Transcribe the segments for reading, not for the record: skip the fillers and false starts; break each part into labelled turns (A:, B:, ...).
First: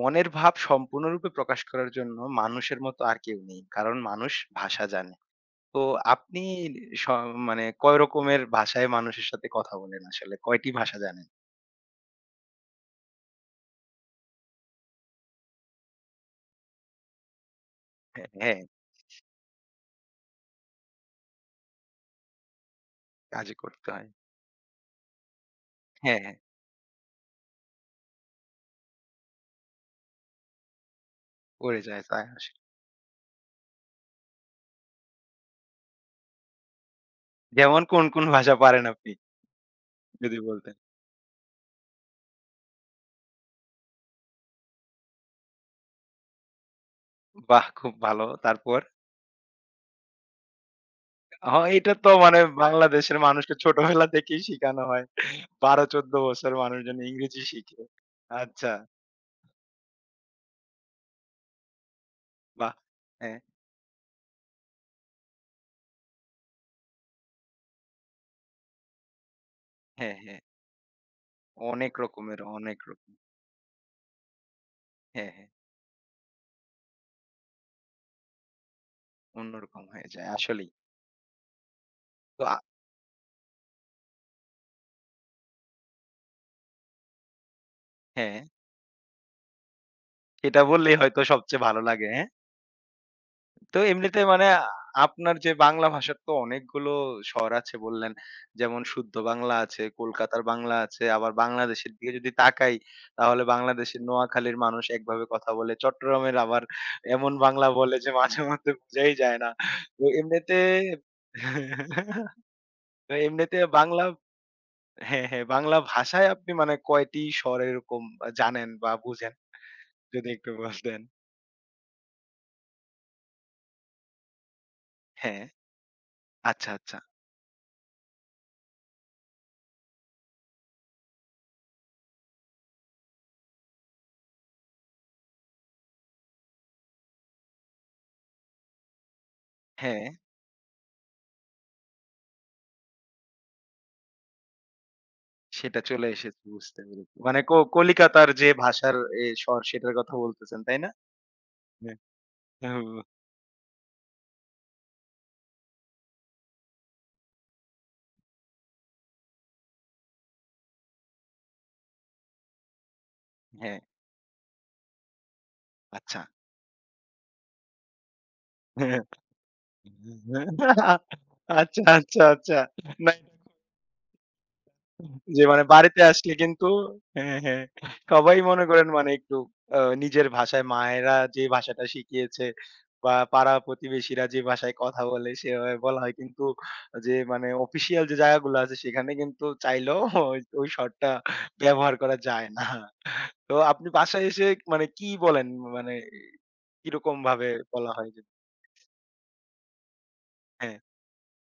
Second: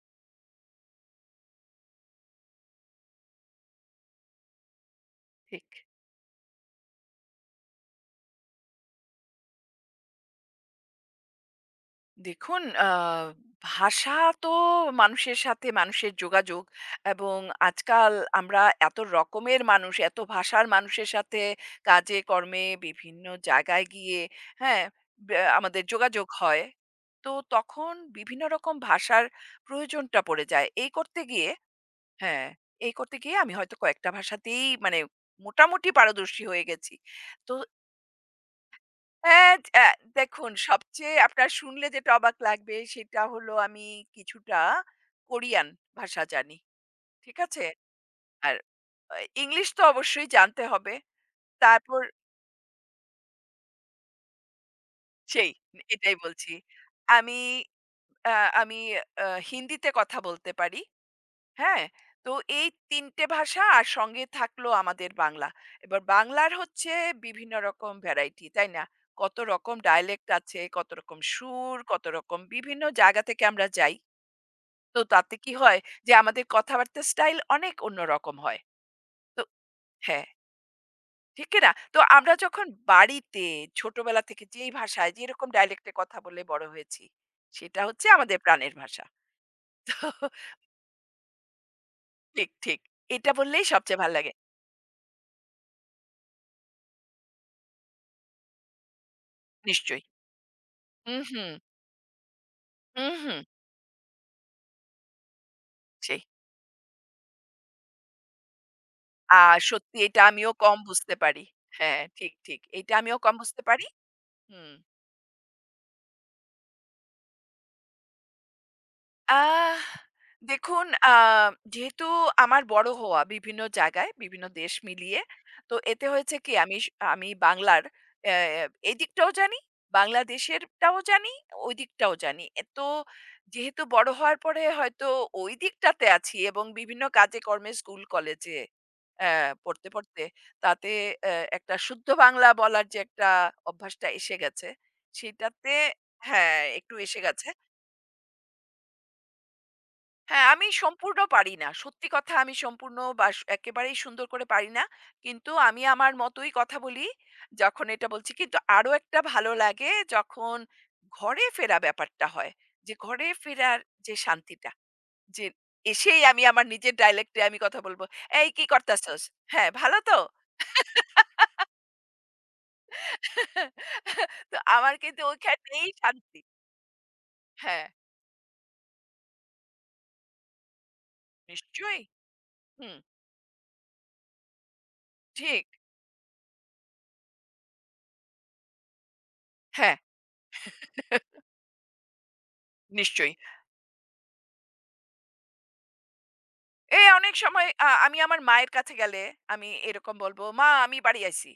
A: মনের ভাব সম্পূর্ণরূপে প্রকাশ করার জন্য মানুষের মতো আর কেউ নেই। কারণ মানুষ ভাষা জানে।
B: ঠিক।
A: তো আপনি স মানে কয় রকমের ভাষায় মানুষের সাথে কথা বলেন আসলে? কয়টি ভাষা জানেন?
B: দেখুন, ভাষা তো মানুষের সাথে মানুষের যোগাযোগ এবং আজকাল
A: হ্যাঁ, হ্যাঁ,
B: আমরা এত রকমের মানুষ, এত ভাষার মানুষের সাথে কাজে কর্মে বিভিন্ন
A: কাজে
B: জায়গায়
A: করতে হয়।
B: গিয়ে হ্যাঁ? আমাদের
A: হ্যাঁ,
B: যোগাযোগ
A: হ্যাঁ,
B: হয়। তো তখন বিভিন্ন রকম ভাষার প্রয়োজনটা পড়ে যায়। এই করতে গিয়ে
A: পড়ে যায় তাই
B: হ্যাঁ,
A: আসে।
B: এই করতে গিয়ে আমি হয়তো কয়েকটা ভাষাতেই মানে মোটামুটি পারদর্শী হয়ে গেছি। তো
A: যেমন কোন ভাষা পারেন আপনি?
B: হ্যাঁ,
A: যদি
B: দেখুন,
A: বলতেন।
B: সবচেয়ে আপনার শুনলে যেটা অবাক লাগবে সেটা হলো আমি কিছুটা কোরিয়ান ভাষা জানি। ঠিক
A: বাহ!
B: আছে?
A: খুব ভালো।
B: আর
A: তারপর?
B: আ ইংলিশ তো অবশ্যই জানতে হবে।
A: হ এটা
B: তারপর
A: তো মানে বাংলাদেশের মানুষকে ছোটবেলা থেকেই শিখানো হয়।
B: সেই
A: ১২-১৪
B: এটাই
A: বছর
B: বলছি।
A: মানুষজন
B: আমি
A: ইংরেজি শিখে।
B: আ
A: আচ্ছা,
B: আমি হিন্দিতে কথা বলতে পারি। হ্যাঁ, তো এই
A: বাহ!
B: ৩ টে
A: হ্যাঁ,
B: ভাষা আর সঙ্গে থাকলো আমাদের বাংলা। এবার বাংলার হচ্ছে বিভিন্ন রকম ভ্যারাইটি, তাই না? কত রকম
A: হ্যাঁ,
B: ডায়ালেক্ট
A: হ্যাঁ।
B: আছে, কত রকম সুর,
A: অনেক
B: কত রকম
A: রকমের, অনেক
B: বিভিন্ন
A: রকম।
B: জায়গা থেকে আমরা যাই। তো
A: হ্যাঁ,
B: তাতে
A: হ্যাঁ।
B: কি হয় যে আমাদের কথাবার্তার স্টাইল অনেক অন্যরকম হয়। তো
A: অন্যরকম হয়ে
B: হ্যাঁ,
A: যায় আসলেই।
B: ঠিক কি না? তো আমরা
A: তো
B: যখন বাড়িতে ছোটবেলা থেকে যেই ভাষায় যেরকম ডায়ালেক্টে কথা বলে বড় হয়েছি, সেটা হচ্ছে
A: হ্যাঁ,
B: আমাদের প্রাণের ভাষা।
A: এটা বললেই হয়তো সবচেয়ে ভালো লাগে, হ্যাঁ?
B: ঠিক, ঠিক। এটা বললেই
A: তো
B: সবচেয়ে ভাল
A: এমনিতে
B: লাগে।
A: মানে আপনার যে বাংলা ভাষার তো অনেকগুলো স্বর আছে বললেন। যেমন শুদ্ধ বাংলা আছে,
B: নিশ্চয়ই।
A: কলকাতার বাংলা আছে,
B: হুম,
A: আবার
B: হুম।
A: বাংলাদেশের দিকে যদি তাকাই
B: হুম, হুম।
A: তাহলে বাংলাদেশের নোয়াখালীর মানুষ একভাবে কথা বলে।
B: সেই।
A: চট্টগ্রামের আবার এমন বাংলা বলে যে মাঝে মধ্যে বোঝাই যায়
B: আ
A: না।
B: সত্যি
A: তো
B: এটা আমিও
A: এমনিতে
B: কম বুঝতে পারি। হ্যাঁ, ঠিক, ঠিক। এটা
A: তো
B: আমিও কম
A: এমনিতে
B: বুঝতে পারি।
A: বাংলা
B: হুম।
A: হ্যাঁ, হ্যাঁ। বাংলা ভাষায় আপনি মানে কয়টি স্বর এরকম জানেন বা বুঝেন?
B: আহ
A: যদি একটু
B: দেখুন,
A: বলতেন।
B: যেহেতু আমার বড় হওয়া বিভিন্ন জায়গায়, বিভিন্ন দেশ মিলিয়ে।
A: হ্যাঁ।
B: তো এতে হয়েছে কি
A: আচ্ছা, আচ্ছা।
B: আমি বাংলার এই দিকটাও জানি, বাংলাদেশেরটাও জানি, ওই দিকটাও জানি। এ তো যেহেতু বড় হওয়ার পরে হয়তো ওই দিকটাতে আছি এবং বিভিন্ন কাজে কর্মে স্কুল কলেজে অ্যা পড়তে,
A: হ্যাঁ,
B: পড়তে তাতে একটা শুদ্ধ বাংলা বলার যে একটা অভ্যাসটা এসে গেছে, সেটাতে
A: সেটা চলে এসেছে
B: হ্যাঁ,
A: বুঝতে
B: একটু
A: পেরেছি।
B: এসে
A: মানে
B: গেছে।
A: কলিকাতার যে ভাষার এ স্বর সেটার কথা
B: হ্যাঁ,
A: বলতেছেন,
B: আমি
A: তাই না?
B: সম্পূর্ণ পারি না।
A: হ্যাঁ,
B: সত্যি কথা আমি
A: হ্যাঁ,
B: সম্পূর্ণ বা একেবারেই সুন্দর করে পারি না। কিন্তু আমি আমার মতোই কথা বলি যখন এটা বলছি। কিন্তু আরো একটা ভালো লাগে যখন ঘরে ফেরা ব্যাপারটা হয়। যে ঘরে
A: হ্যাঁ,
B: ফেরার যে শান্তিটা, যে
A: আচ্ছা।
B: এসেই আমি আমার নিজের ডায়ালেক্ট এ আমি কথা বলবো। "এই কি করতাছস? হ্যাঁ, ভালো তো?"
A: আচ্ছা, আচ্ছা, আচ্ছা। না
B: তো আমার কিন্তু
A: যে মানে
B: ওইখানেই
A: বাড়িতে আসলে
B: শান্তি।
A: কিন্তু হ্যাঁ, হ্যাঁ
B: হ্যাঁ,
A: সবাই মনে করেন মানে একটু নিজের ভাষায় মায়েরা যে ভাষাটা
B: নিশ্চয়ই।
A: শিখিয়েছে
B: হুম,
A: বা পাড়া প্রতিবেশীরা যে ভাষায় কথা বলে
B: ঠিক।
A: সেভাবে বলা হয়। কিন্তু যে মানে অফিসিয়াল যে জায়গাগুলো আছে সেখানে কিন্তু
B: হ্যাঁ,
A: চাইলেও ওই শর্টটা ব্যবহার করা যায় না।
B: নিশ্চয়ই।
A: তো আপনি বাসায় এসে মানে কি বলেন? মানে
B: এ
A: কিরকম
B: অনেক
A: ভাবে
B: সময়
A: বলা হয়
B: আমি
A: যে
B: আমার মায়ের কাছে গেলে আমি এরকম বলব, "মা
A: হ্যাঁ,
B: আমি বাড়ি আইছি।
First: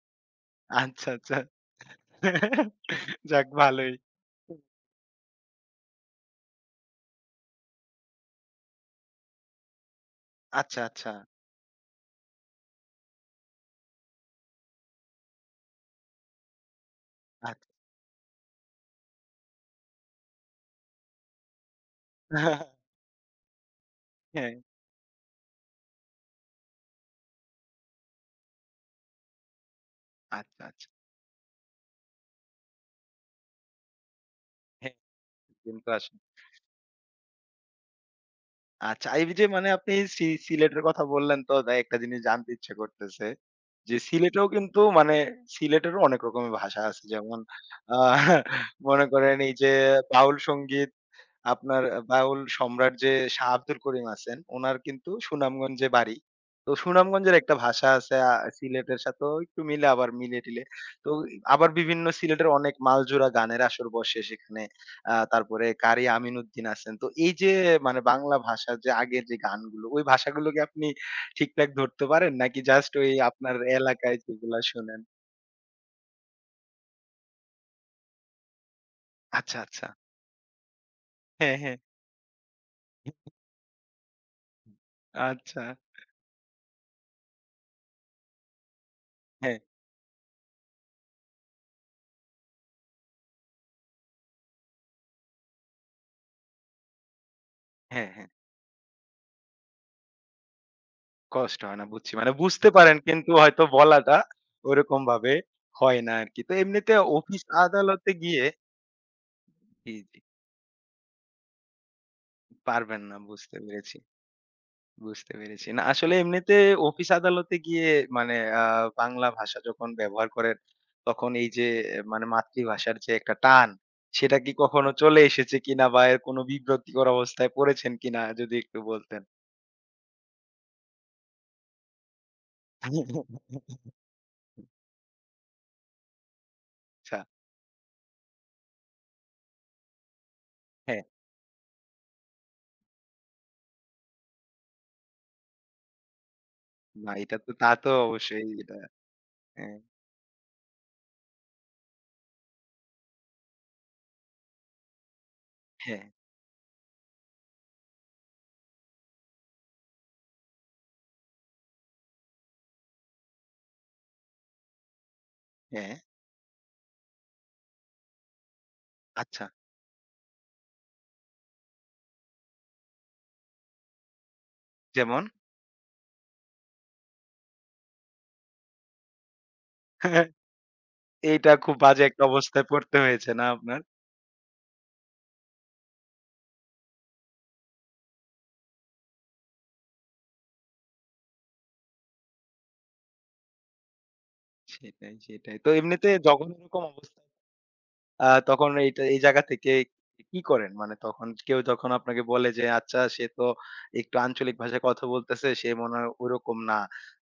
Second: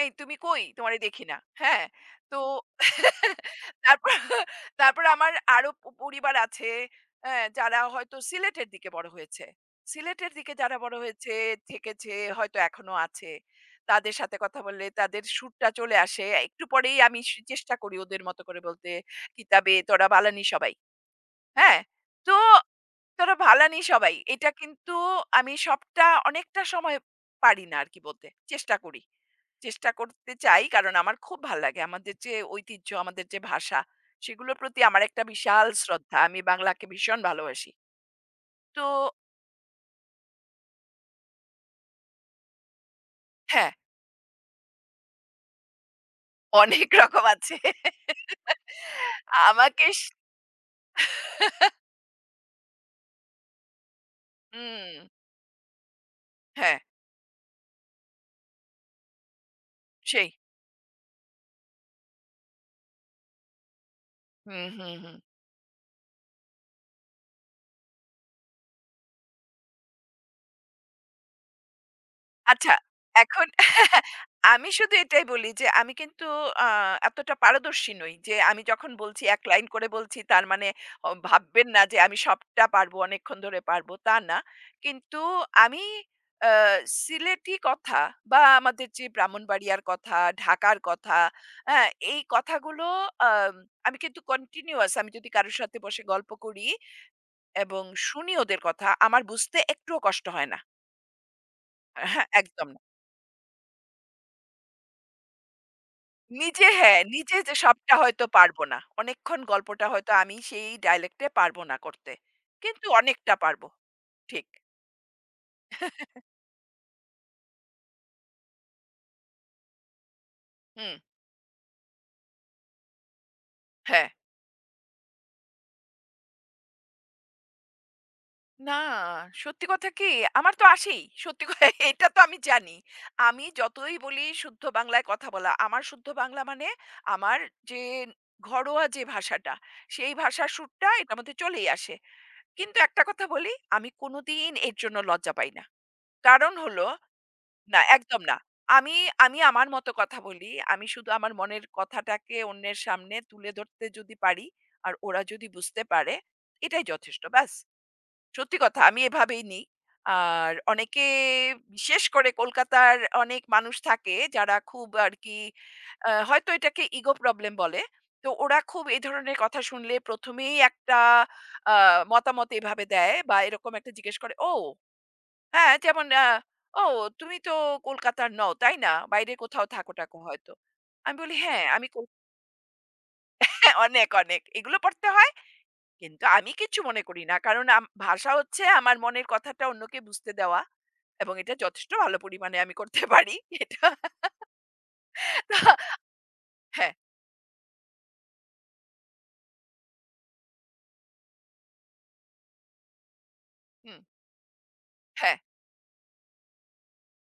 B: এই তুমি কই? তোমারে
A: আচ্ছা,
B: দেখি
A: আচ্ছা।
B: না।" হ্যাঁ? তো
A: যাক ভালোই।
B: তারপর তারপর আমার আরো পরিবার আছে অ্যা যারা হয়তো সিলেটের দিকে বড় হয়েছে। সিলেটের দিকে যারা
A: আচ্ছা,
B: বড়
A: আচ্ছা।
B: হয়েছে, থেকেছে, হয়তো এখনো আছে। তাদের সাথে কথা বললে তাদের সুরটা চলে আসে। একটু পরেই আমি
A: আচ্ছা।
B: চেষ্টা করি ওদের মতো করে বলতে, "কিতাবে তোরা বালানি সবাই।" হ্যাঁ, তো ধরো ভালানি সবাই। এটা
A: হ্যাঁ।
B: কিন্তু আমি সবটা অনেকটা সময় পারি না আরকি বলতে। চেষ্টা করি। চেষ্টা করতে
A: আচ্ছা,
B: চাই
A: আচ্ছা।
B: কারণ আমার খুব ভাল লাগে। আমাদের যে ঐতিহ্য, আমাদের যে ভাষা সেগুলোর প্রতি
A: হ্যাঁ,
B: আমার একটা বিশাল
A: কিন্তু
B: শ্রদ্ধা।
A: আসলে
B: আমি বাংলাকে ভীষণ ভালোবাসি। তো
A: আচ্ছা, এই যে মানে আপনি সিলেটের কথা বললেন তো তাই একটা জিনিস জানতে ইচ্ছে করতেছে।
B: হ্যাঁ,
A: যে সিলেটেও কিন্তু মানে সিলেটেরও অনেক রকমের ভাষা
B: অনেক
A: আছে।
B: রকম
A: যেমন
B: আছে।
A: আ মনে করেন এই যে
B: আমাকে স
A: বাউল সংগীত আপনার বাউল সম্রাট যে শাহ আব্দুল করিম আছেন, উনার
B: হুম,
A: কিন্তু সুনামগঞ্জে বাড়ি। তো
B: হ্যাঁ,
A: সুনামগঞ্জের একটা ভাষা আছে সিলেটের সাথেও একটু মিলে আবার
B: সেই।
A: মিলে-টিলে। তো আবার বিভিন্ন সিলেটের অনেক মালজোড়া গানের আসর বসে সেখানে।
B: হুম, হুম, হুম।
A: তারপরে কারি আমিনউদ্দিন আছেন। তো এই যে মানে বাংলা ভাষার যে আগের যে গানগুলো, ওই ভাষাগুলোকে আপনি ঠিকঠাক ধরতে পারেন? নাকি
B: আচ্ছা,
A: জাস্ট ওই
B: এখন
A: আপনার এলাকায় যেগুলা
B: আমি শুধু
A: শোনেন?
B: এটাই বলি যে আমি কিন্তু আ এতটা পারদর্শী নই যে আমি যখন বলছি এক
A: আচ্ছা,
B: লাইন
A: আচ্ছা।
B: করে বলছি তার মানে
A: হ্যাঁ,
B: ভাববেন
A: হ্যাঁ।
B: না যে আমি সবটা পারবো, অনেকক্ষণ ধরে পারবো তা না। কিন্তু
A: আচ্ছা।
B: আমি আ সিলেটি কথা বা আমাদের যে
A: হ্যাঁ,
B: ব্রাহ্মণবাড়িয়ার কথা, ঢাকার কথা, হ্যাঁ? এই কথাগুলো আম আমি কিন্তু কন্টিনিউয়াস আমি যদি কারো সাথে বসে গল্প করি এবং
A: হ্যাঁ, হ্যাঁ।
B: শুনি ওদের কথা আমার বুঝতে একটুও কষ্ট হয় না।
A: কষ্ট হয় না বুঝছি।
B: হ্যাঁ,
A: মানে বুঝতে
B: একদম
A: পারেন কিন্তু হয়তো বলাটা ওরকম ভাবে হয় না আরকি। তো
B: নিজে
A: এমনিতে
B: হ্যাঁ, নিজে
A: অফিস
B: যে সবটা
A: আদালতে
B: হয়তো
A: গিয়ে
B: পারব না। অনেকক্ষণ গল্পটা
A: জি,
B: হয়তো
A: জি।
B: আমি সেই ডায়ালেক্ট এ পারব না করতে। কিন্তু
A: পারবেন না
B: অনেকটা
A: বুঝতে
B: পারব।
A: পেরেছি,
B: ঠিক।
A: বুঝতে পেরেছি। না আসলে এমনিতে অফিস আদালতে গিয়ে মানে আ বাংলা ভাষা যখন ব্যবহার করেন
B: হুম,
A: তখন এই যে আহ, মানে মাতৃভাষার যে একটা টান
B: হ্যাঁ।
A: সেটা কি কখনো চলে এসেছে কিনা বা এর কোনো বিব্রতিকর অবস্থায় পড়েছেন কিনা যদি
B: না,
A: একটু বলতেন?
B: সত্যি কথা কি আমার তো আসেই। সত্যি কথা এটা তো আমি জানি। আমি যতই বলি শুদ্ধ বাংলায় কথা বলা, আমার শুদ্ধ বাংলা মানে
A: আচ্ছা,
B: আমার যে ঘরোয়া যে ভাষাটা, সেই ভাষার সুরটা
A: হ্যাঁ।
B: এটার মধ্যে চলেই আসে। কিন্তু একটা কথা বলি, আমি কোনদিন এর জন্য লজ্জা পাই না। কারণ হলো
A: না এটা তো তা
B: না,
A: তো
B: একদম না।
A: অবশ্যই এটা
B: আমি আমি আমার
A: হ্যাঁ,
B: মতো কথা বলি। আমি শুধু আমার মনের কথাটাকে অন্যের সামনে তুলে ধরতে যদি পারি, আর ওরা যদি বুঝতে
A: হ্যাঁ,
B: পারে, এটাই যথেষ্ট। ব্যাস। সত্যি কথা আমি এভাবেই নিই। আর অনেকে বিশেষ করে কলকাতার অনেক মানুষ থাকে যারা খুব আরকি
A: হ্যাঁ।
B: হয়তো এটাকে ইগো প্রবলেম বলে। তো ওরা খুব এই ধরনের
A: আচ্ছা,
B: কথা শুনলে প্রথম এই একটা আ মতামত এভাবে দেয় বা এরকম একটা জিজ্ঞেস করে, "ও!"
A: যেমন?
B: হ্যাঁ, যেমন, "ও তুমি তো কলকাতার নও, তাই না? বাইরে কোথাও থাকো-টাকো হয়তো।" আমি বলি,
A: এইটা
B: "হ্যাঁ,
A: খুব
B: আমি
A: বাজে
B: কল"
A: একটা
B: হ্যাঁ,
A: অবস্থায় পড়তে হয়েছে না আপনার?
B: অনেক, অনেক। এগুলো পড়তে হয়। কিন্তু আমি কিচ্ছু মনে করি না। কারণ ভাষা হচ্ছে আমার মনের কথাটা অন্যকে বুঝতে দেওয়া এবং এটা যথেষ্ট ভালো পরিমাণে আমি করতে পারি। এটা
A: সেটাই, সেটাই। তো
B: তো
A: এমনিতে যখন এরকম
B: হ্যাঁ,
A: অবস্থা আ তখন এইটা এই জায়গা থেকে কি করেন? মানে তখন কেউ যখন আপনাকে বলে যে, "আচ্ছা সে তো
B: হুম,
A: একটু আঞ্চলিক ভাষায় কথা
B: হ্যাঁ।
A: বলতেছে, সে মনে হয় ওরকম না।"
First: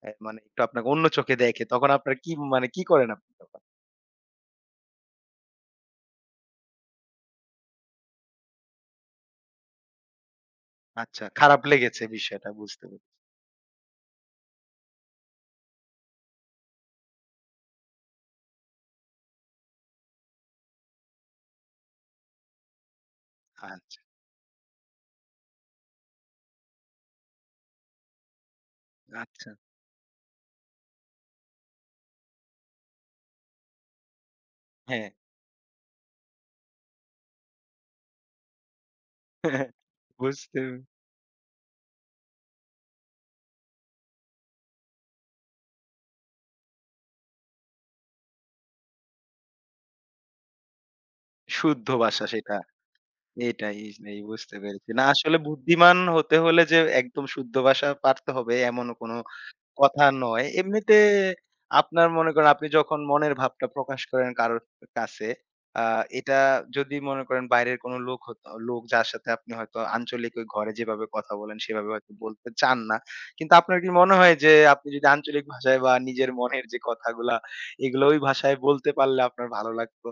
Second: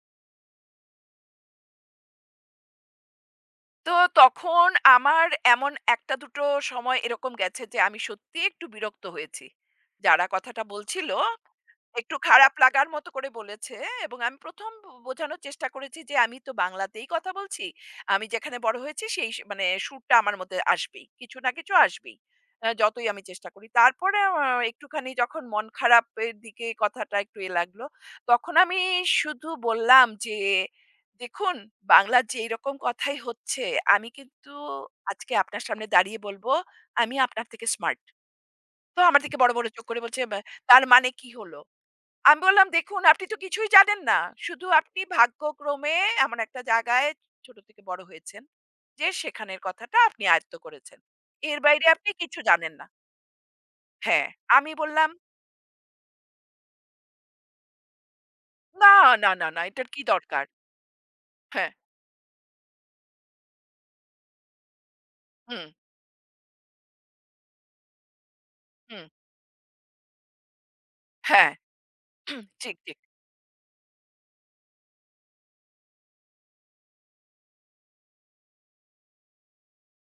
A: এ মানে একটু আপনাকে অন্য চোখে দেখে। তখন আপনার কি মানে কি করেন আপনি তখন?
B: তো তখন আমার এমন একটা-দুটো সময় এরকম গেছে যে আমি সত্যিই একটু বিরক্ত হয়েছি। যারা কথাটা বলছিল
A: আচ্ছা, খারাপ লেগেছে
B: একটু
A: বিষয়টা
B: খারাপ
A: বুঝতে
B: লাগার মতো
A: পেরেছি।
B: করে বলেছে এবং আমি প্রথম বোঝানোর চেষ্টা করেছি যে আমি তো বাংলাতেই কথা বলছি। আমি যেখানে বড় হয়েছি সেই মানে সুরটা আমার মধ্যে আসবেই। কিছু না কিছু আসবেই। যতই আমি চেষ্টা করি।
A: আচ্ছা,
B: তারপরে, একটুখানি যখন মন খারাপের দিকে কথাটা একটু লাগলো, তখন আমি শুধু
A: আচ্ছা।
B: বললাম যে, "দেখুন বাংলার যে এরকম কথাই হচ্ছে, আমি কিন্তু
A: হ্যাঁ।
B: আজকে আপনার সামনে দাঁড়িয়ে বলব, আমি আপনার থেকে স্মার্ট।" তো আমার দিকে বড়, বড় চোখ করে বলছে, "ব্যা
A: বুঝতে পেরেছি।
B: তার মানে কি হলো?" আমি বললাম, "দেখুন আপনি তো কিছুই জানেন না। শুধু আপনি ভাগ্যক্রমে এমন একটা জায়গায় ছোট থেকে বড় হয়েছেন যে সেখানের কথাটা আপনি আয়ত্ত করেছেন। এর বাইরে
A: শুদ্ধ
B: আপনি
A: ভাষা
B: কিছু
A: সেটা।
B: জানেন না।"
A: এটাই, এটাই
B: হ্যাঁ,
A: বুঝতে
B: আমি
A: পেরেছি। না
B: বললাম,
A: আসলে বুদ্ধিমান হতে হলে যে একদম শুদ্ধ ভাষা পারতে হবে এমন
B: "না,
A: কোনো
B: না, না, না, এটার কি
A: কথা নয়।
B: দরকার?"
A: এমনিতে
B: হ্যাঁ,
A: আপনার মনে করেন আপনি যখন মনের ভাবটা প্রকাশ করেন কারোর কাছে,
B: হুম,
A: আ এটা যদি মনে করেন বাইরের কোনো লোক হতো লোক যার
B: হুম,
A: সাথে আপনি হয়তো আঞ্চলিক ওই ঘরে যেভাবে কথা
B: হ্যাঁ,
A: বলেন সেভাবে হয়তো
B: হুম,
A: বলতে
B: ঠিক,
A: চান না।
B: ঠিক।
A: কিন্তু আপনার কি মনে হয় যে আপনি যদি আঞ্চলিক ভাষায় বা নিজের মনের যে কথাগুলা এগুলো ওই ভাষায় বলতে পারলে আপনার ভালো লাগতো?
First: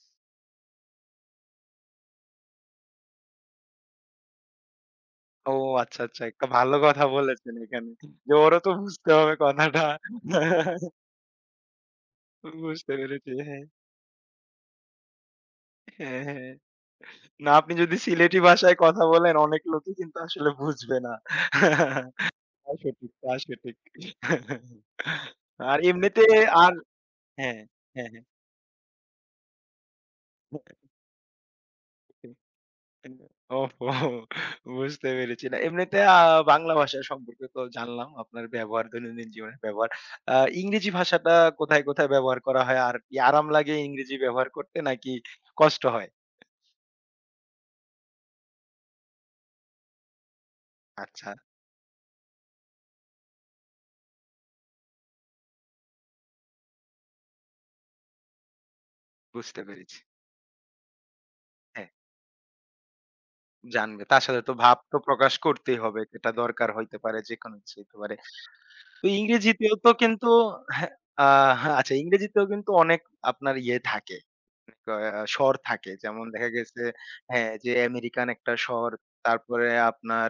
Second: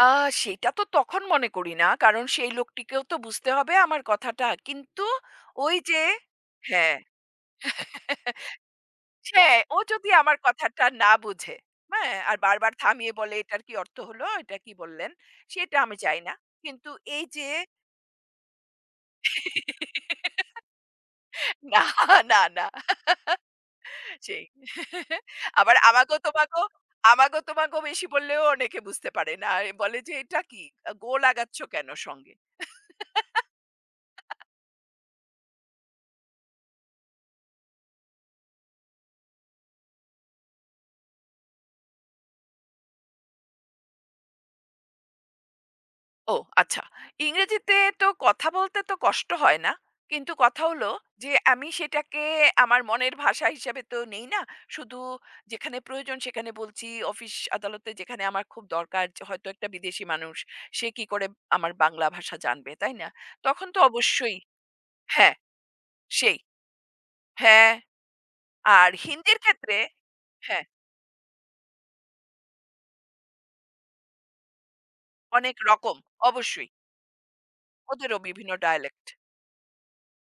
B: আ সেটা তো তখন মনে করি না। কারণ সেই লোকটিকেও তো বুঝতে হবে আমার কথাটা। কিন্তু
A: ও
B: ওই যে
A: আচ্ছা, আচ্ছা। একটা ভালো
B: হ্যাঁ।
A: কথা বলেছেন এখানে। যে ওরও তো বুঝতে হবে
B: হ্যাঁ, ও
A: কথাটা।
B: যদি আমার কথাটা না বুঝে, হ্যাঁ? আর বারবার
A: বুঝতে
B: থামিয়ে
A: পেরেছি।
B: বলে, "এটার
A: হ্যাঁ,
B: কি অর্থ হলো? এটা কি বললেন?" সেটা আমি চাই
A: হ্যাঁ,
B: না।
A: হ্যাঁ।
B: কিন্তু এই যে
A: না আপনি যদি সিলেটি ভাষায় কথা বলেন অনেক লোকই কিন্তু আসলে বুঝবে না।
B: না, না, না।
A: তা সঠিক, তা সঠিক।
B: সেই। আবার
A: আর এমনিতে আর
B: আমাগো
A: হ্যাঁ,
B: তোমাগো বেশি
A: হ্যাঁ, হ্যাঁ।
B: বললেও অনেকে বুঝতে পারে না। বলে যে, "এটা কি? আ গো লাগাচ্ছ কেন সঙ্গে?"
A: ওহো! বুঝতে পেরেছি। না এমনিতে বাংলা ভাষা সম্পর্কে তো জানলাম আপনার ব্যবহার, দৈনন্দিন জীবনের ব্যবহার। আ ইংরেজি ভাষাটা কোথায় ব্যবহার করা হয়? আর কি আরাম লাগে ইংরেজি ব্যবহার করতে নাকি কষ্ট হয়?
B: ও আচ্ছা। ইংরেজিতে তো কথা বলতে তো কষ্ট হয় না। কিন্তু কথা হলো
A: আচ্ছা,
B: যে আমি সেটাকে আমার মনের ভাষা হিসাবে তো নেই না। শুধু যেখানে প্রয়োজন সেখানে বলছি। অফিস আদালতে যেখানে আমার খুব দরকার যে হয়তো
A: বুঝতে
B: একটা
A: পেরেছি।
B: বিদেশি মানুষ, সে কি করে আমার
A: হ্যাঁ,
B: বাংলা ভাষা জানবে, তাই না? তখন তো
A: জানবে। তার
B: অবশ্যই
A: সাথে তো ভাব তো প্রকাশ
B: হ্যাঁ,
A: করতেই হবে। এটা
B: সেই।
A: দরকার হইতে পারে, যেকোনো
B: হ্যাঁ,
A: কিছু হইতে পারে।
B: আর
A: তো
B: হিন্দির
A: ইংরেজিতেও
B: ক্ষেত্রে
A: তো কিন্তু
B: হ্যাঁ,
A: হ্যাঁ, আ হ্যাঁ, আচ্ছা ইংরেজিতেও কিন্তু অনেক আপনার ইয়ে থাকে। স্বর
B: অনেক
A: থাকে।
B: রকম
A: যেমন দেখা
B: অবশ্যই।
A: গেছে হ্যাঁ, যে
B: ওদেরও
A: আমেরিকান
B: বিভিন্ন
A: একটা স্বর,
B: ডায়ালেক্ট
A: তারপরে আপনার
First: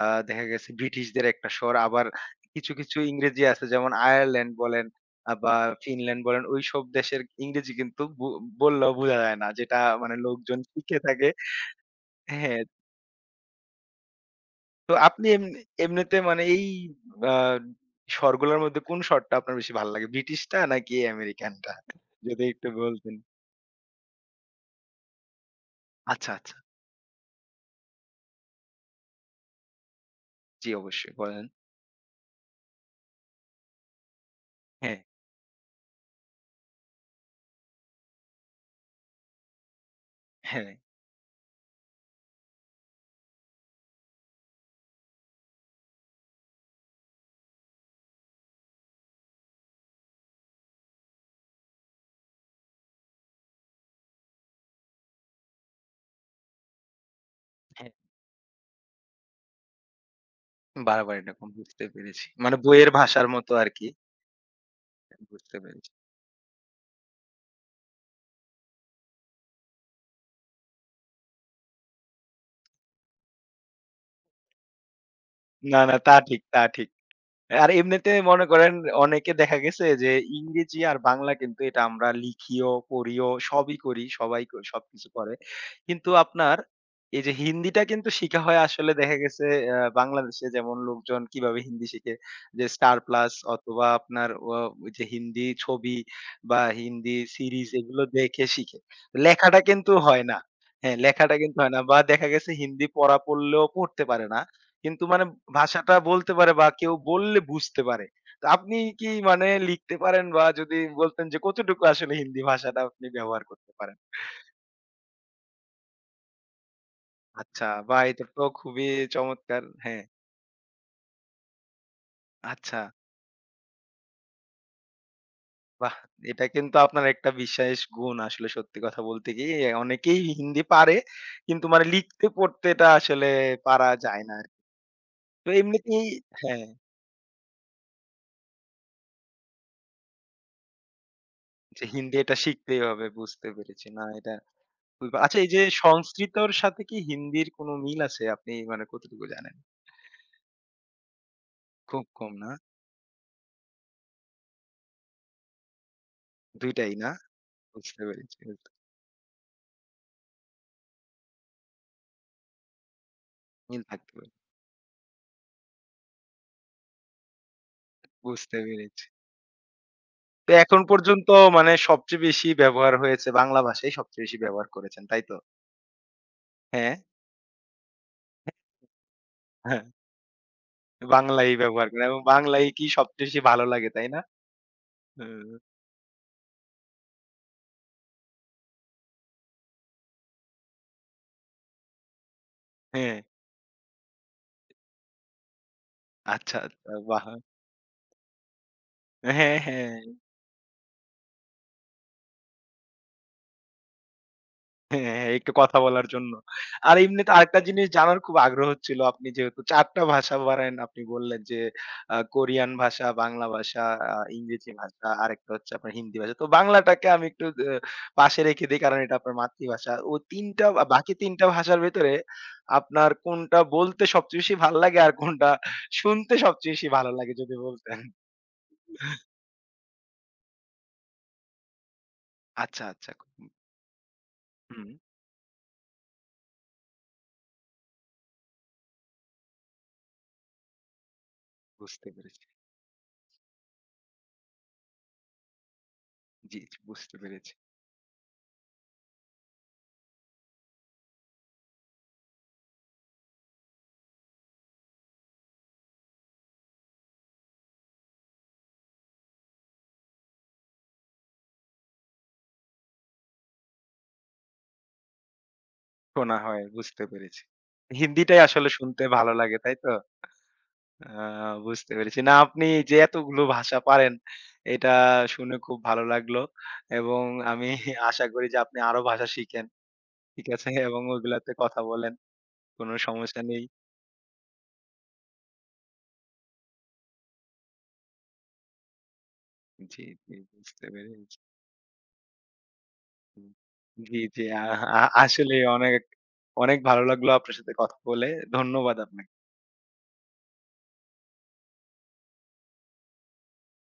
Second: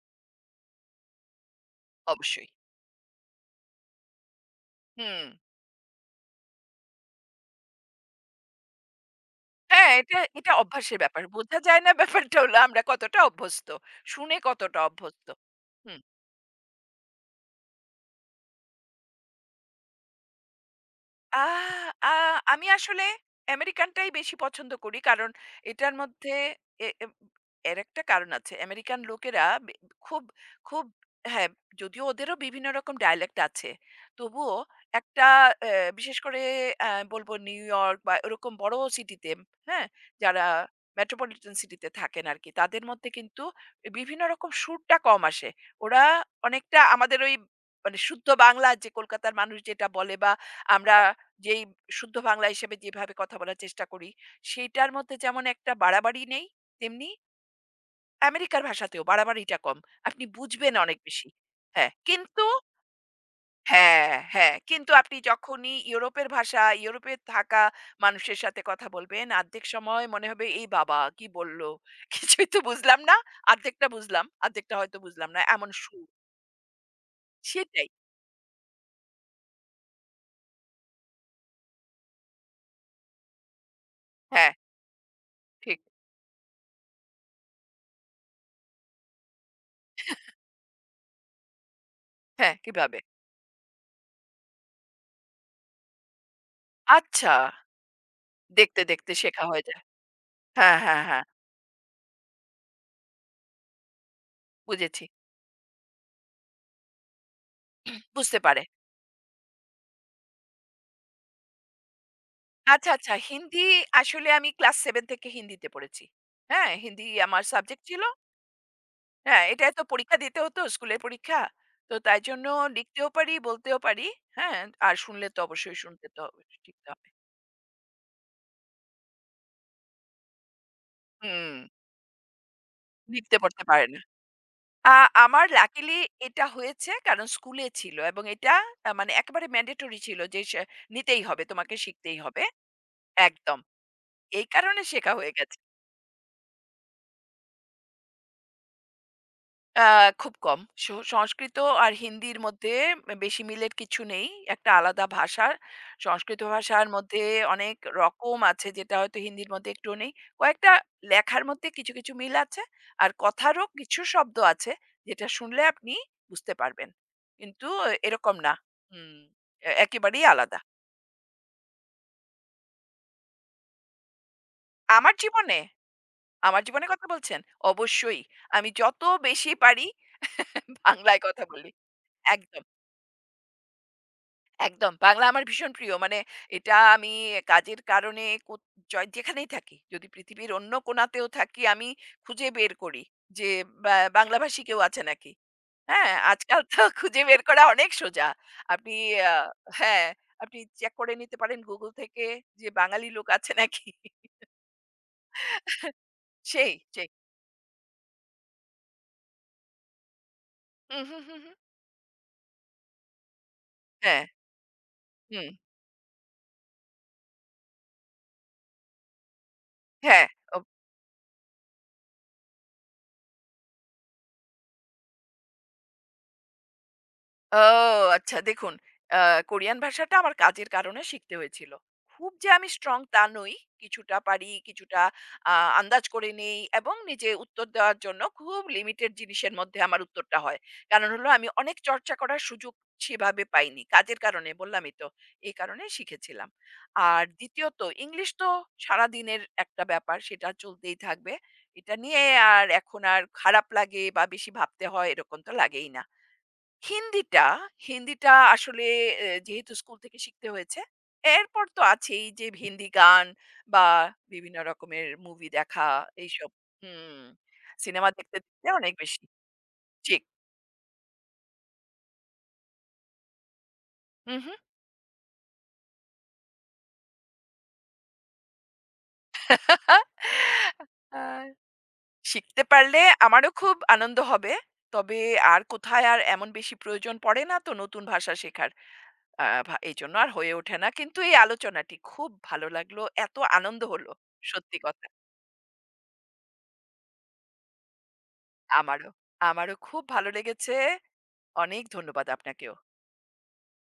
A: আ দেখা গেছে ব্রিটিশদের একটা স্বর। আবার
B: অবশ্যই।
A: কিছু ইংরেজি আছে যেমন আয়ারল্যান্ড বলেন
B: হুম।
A: বা ফিনল্যান্ড বলেন ওইসব দেশের ইংরেজি কিন্তু বললেও বোঝা যায় না। যেটা
B: হ্যাঁ,
A: মানে
B: এটা এটা
A: লোকজন শিখে
B: অভ্যাসের ব্যাপার।
A: থাকে
B: বোঝা যায় না ব্যাপারটা হলো
A: হ্যাঁ।
B: আমরা কতটা অভ্যস্ত। শুনে কতটা
A: তো আপনি
B: অভ্যস্ত।
A: এমনি
B: হু।
A: এমনিতে মানে এই আ স্বরগুলোর মধ্যে কোন স্বরটা আপনার বেশি ভালো লাগে? ব্রিটিশটা নাকি আমেরিকানটা?
B: আহ আ
A: যদি
B: আমি
A: একটু
B: আসলে
A: বলতেন।
B: আমেরিকানটাই বেশি পছন্দ করি। কারণ এটার
A: আচ্ছা,
B: মধ্যে
A: আচ্ছা।
B: এ এব এর একটা কারণ আছে। আমেরিকান লোকেরা বে খুব,
A: জি,
B: খুব
A: অবশ্যই বলেন।
B: হ্যাঁ, যদিও ওদেরও বিভিন্ন রকম ডায়ালেক্ট আছে। তবুও
A: হ্যাঁ,
B: একটা অ্যা বিশেষ করে বলব নিউইয়র্ক বা ওরকম বড় সিটিতে, হ্যাঁ? যারা
A: হ্যাঁ,
B: মেট্রোপলিটন সিটিতে থাকেন আরকি। তাদের মধ্যে কিন্তু বিভিন্ন রকম সুরটা কম আসে। ওরা অনেকটা আমাদের ওই মানে শুদ্ধ বাংলা যে কলকাতার মানুষ যেটা বলে বা আমরা যেই শুদ্ধ বাংলা হিসেবে যেভাবে কথা বলার চেষ্টা করি, সেইটার মধ্যে যেমন একটা বাড়াবাড়ি নেই, তেমনি
A: হ্যাঁ।
B: আমেরিকার ভাষাতেও বাড়াবাড়িটা কম। আপনি বুঝবেন অনেক বেশি।
A: বাড়াবাড়িটা কম বুঝতে
B: হ্যাঁ,
A: পেরেছি।
B: কিন্তু
A: মানে বইয়ের ভাষার মতো আরকি।
B: হ্যাঁ, হ্যাঁ। কিন্তু আপনি
A: বুঝতে
B: যখনই
A: পেরেছি।
B: ইউরোপের ভাষা, ইউরোপে থাকা মানুষের সাথে কথা বলবেন, আর্ধেক সময় মনে হবে, "এই বাবা! কি বলল? কিছুই তো বুঝলাম না। আর্ধেকটা বুঝলাম, আর্ধেকটা হয়তো বুঝলাম না।" এমন
A: না, না
B: সুর।
A: তা ঠিক, তা ঠিক। আর
B: সেটাই।
A: এমনিতে মনে করেন অনেকে দেখা গেছে যে ইংরেজি আর বাংলা কিন্তু এটা আমরা লিখিও, পড়িও সবই করি, সবাই
B: হ্যাঁ,
A: সবকিছু করে।
B: ঠিক।
A: কিন্তু আপনার এই যে হিন্দিটা কিন্তু শিখা হয় আসলে দেখা গেছে বাংলাদেশে যেমন লোকজন কিভাবে হিন্দি শিখে
B: হ্যাঁ,
A: যে স্টার
B: কিভাবে?
A: প্লাস অথবা আপনার ওই যে হিন্দি ছবি বা হিন্দি
B: আচ্ছা।
A: সিরিজ এগুলো দেখে শিখে।
B: দেখতে, শেখা
A: লেখাটা
B: হয়ে যায়।
A: কিন্তু হয় না।
B: হ্যাঁ,
A: হ্যাঁ,
B: হ্যাঁ, হ্যাঁ।
A: লেখাটা কিন্তু হয় না বা দেখা গেছে হিন্দি পড়া পড়লেও পড়তে পারে না। কিন্তু
B: বুঝেছি।
A: মানে ভাষাটা বলতে পারে বা কেউ বললে বুঝতে পারে।
B: বুঝতে
A: তো
B: পারে।
A: আপনি কি মানে লিখতে পারেন বা যদি বলতেন যে কতটুকু আসলে হিন্দি ভাষাটা
B: আচ্ছা,
A: আপনি
B: আচ্ছা।
A: ব্যবহার
B: হিন্দি
A: করতে পারেন?
B: আসলে আমি ক্লাস ৭ থেকে হিন্দিতে পড়েছি। হ্যাঁ, হিন্দি আমার
A: আচ্ছা,
B: সাবজেক্ট
A: বাহ!
B: ছিল।
A: এটা তো খুবই
B: হ্যাঁ,
A: চমৎকার।
B: এটায় তো
A: হ্যাঁ,
B: পরীক্ষা দিতে হতো, স্কুলের পরীক্ষা। তো তাই জন্য
A: আচ্ছা,
B: লিখতেও পারি, বলতেও পারি। হ্যাঁ, আর শুনলে তো অবশ্যই
A: বাহ!
B: শুনতে তো হবে,
A: এটা কিন্তু
B: শিখতে
A: আপনার
B: হবে।
A: একটা বিশেষ গুণ আসলে সত্যি কথা বলতে কি অনেকেই হিন্দি পারে
B: হুম,
A: কিন্তু মানে লিখতে পড়তে এটা আসলে
B: লিখতে পড়তে পারে
A: পারা
B: না।
A: যায় না।
B: আ আমার
A: তো
B: লাকিলি
A: এমনিতেই
B: এটা
A: হ্যাঁ,
B: হয়েছে কারণ স্কুলে ছিল এবং এটা মানে একেবারে ম্যান্ডেটরি ছিল যে সে নিতেই হবে, তোমাকে
A: যে হিন্দি
B: শিখতেই
A: এটা
B: হবে।
A: শিখতেই হবে বুঝতে
B: একদম।
A: পেরেছি। না এটা
B: এই কারণে শেখা
A: বুঝব
B: হয়ে
A: আচ্ছা এই
B: গেছে।
A: যে সংস্কৃতর সাথে কি হিন্দির কোনো মিল আছে? আপনি মানে কতটুকু জানেন?
B: আ খুব কম। সংস্কৃত আর
A: খুব কম
B: হিন্দির
A: না?
B: মধ্যে বেশি মিলের কিছু নেই। একটা আলাদা ভাষা। সংস্কৃত
A: ২
B: ভাষার
A: টাই না?
B: মধ্যে অনেক
A: বুঝতে পেরেছি,
B: রকম
A: বুঝতে
B: আছে যেটা হয়তো হিন্দির মধ্যে একটুও নেই। কয়েকটা লেখার মধ্যে কিছু, মিল আছে। আর কথারও
A: মিল
B: কিছু
A: থাকতে পারে।
B: শব্দ আছে যেটা শুনলে আপনি বুঝতে পারবেন। কিন্তু এরকম না।
A: বুঝতে পেরেছি।
B: হুম, এ একেবারেই
A: তো
B: আলাদা।
A: এখন পর্যন্ত মানে সবচেয়ে বেশি ব্যবহার হয়েছে বাংলা ভাষাই সবচেয়ে বেশি ব্যবহার করেছেন,
B: আমার
A: তাই তো?
B: জীবনে, আমার জীবনের
A: হ্যাঁ?
B: কথা বলছেন? অবশ্যই। আমি যত বেশি
A: হ্যাঁ,
B: পারি বাংলায় কথা
A: বাংলাই
B: বলি।
A: ব্যবহার করেন এবং বাংলাই
B: একদম।
A: কি সবচেয়ে বেশি ভালো লাগে, তাই না?
B: একদম। বাংলা আমার
A: হুম,
B: ভীষণ প্রিয়। মানে এটা আমি কাজের কারণে কো জয় যেখানেই থাকি, যদি পৃথিবীর অন্য কোণাতেও থাকি, আমি খুঁজে বের করি
A: হ্যাঁ।
B: যে বা বাংলাভাষী কেউ আছে নাকি? হ্যাঁ,
A: আচ্ছা,
B: আজকাল তো
A: আচ্ছা।
B: খুঁজে
A: বাহ!
B: বের করা অনেক সোজা। আপনি আ
A: হ্যাঁ,
B: হ্যাঁ,
A: হ্যাঁ।
B: আপনি চেক করে নিতে পারেন Google থেকে যে বাঙালি লোক আছে নাকি?
A: হ্যাঁ, হ্যাঁ, একটু কথা বলার জন্য।
B: সেই,
A: আর
B: সেই।
A: এমনিতে আরেকটা জিনিস জানার খুব আগ্রহ ছিল। আপনি যেহেতু ৪ টা ভাষা পারেন, আপনি
B: হুম, হুম, হুম,
A: বললেন
B: হুম।
A: যে কোরিয়ান ভাষা, বাংলা ভাষা,
B: হ্যাঁ,
A: ইংরেজি ভাষা, আরেকটা
B: হুম।
A: হচ্ছে আপনার হিন্দি ভাষা। তো বাংলাটাকে আমি একটু অ পাশে রেখে দেই কারণ এটা আপনার মাতৃভাষা। ও
B: হ্যাঁ,
A: ৩
B: ও
A: টা বা বাকি ৩ টা ভাষার ভেতরে আপনার কোনটা বলতে সবচেয়ে বেশি ভাল লাগে আর কোনটা শুনতে সবচেয়ে বেশি ভালো লাগে যদি
B: ও
A: বলতেন?
B: আচ্ছা দেখুন আ কোরিয়ান ভাষাটা আমার কাজের কারণে শিখতে হয়েছিল। খুব যে আমি
A: আচ্ছা,
B: স্ট্রং
A: আচ্ছা।
B: তা নই। কিছুটা পারি,
A: হুম,
B: কিছুটা আ আন্দাজ করে নেই এবং নিজে উত্তর দেওয়ার জন্য খুব লিমিটেড জিনিসের মধ্যে আমার উত্তরটা হয়। কারণ হলো আমি অনেক
A: বুঝতে
B: চর্চা করার
A: পেরেছি।
B: সুযোগ সেভাবে পাইনি। কাজের কারণে বললামই তো। এই কারণে শিখেছিলাম।
A: জি, জি বুঝতে
B: আর
A: পেরেছি।
B: দ্বিতীয়ত ইংলিশ তো সারাদিনের একটা ব্যাপার সেটা চলতেই থাকবে। এটা নিয়ে আর এখন আর খারাপ লাগে বা বেশি ভাবতে হয় এরকম তো লাগেই না। হিন্দিটা, হিন্দিটা আসলে এ যেহেতু স্কুল থেকে শিখতে হয়েছে, এরপর তো আছেই যে হিন্দি গান বা বিভিন্ন রকমের মুভি দেখা
A: শোনা
B: এইসব।
A: হয়, বুঝতে
B: হুম,
A: পেরেছি।
B: সিনেমা দেখতে,
A: হিন্দিটাই আসলে
B: দেখতে অনেক
A: শুনতে
B: বেশি।
A: ভালো লাগে, তাই তো?
B: ঠিক।
A: আ বুঝতে পেরেছি। না, আপনি যে এতগুলো ভাষা পারেন,
B: হুম, হুম।
A: এটা শুনে খুব ভালো লাগলো এবং আমি আশা করি যে আপনি আরো ভাষা শিখেন, ঠিক আছে? এবং
B: আ
A: ওইগুলাতে কথা বলেন,
B: শিখতে
A: কোনো
B: পারলে
A: সমস্যা
B: আমারও
A: নেই।
B: খুব আনন্দ হবে। তবে আর কোথায় আর এমন বেশি প্রয়োজন পড়ে না তো নতুন ভাষা শেখার। আ ভা
A: জি,
B: এইজন্য আর
A: জি,
B: হয়ে ওঠে
A: বুঝতে
B: না। কিন্তু এই
A: পেরেছি।
B: আলোচনাটি খুব ভালো লাগলো। এত আনন্দ হলো।
A: জি, জি, আ
B: সত্যি
A: আ
B: কথা।
A: আসলেই অনেক, অনেক ভালো লাগলো আপনার সাথে কথা বলে। ধন্যবাদ
B: আমারও,
A: আপনাকে।
B: আমারও খুব ভালো লেগেছে। অনেক ধন্যবাদ আপনাকেও।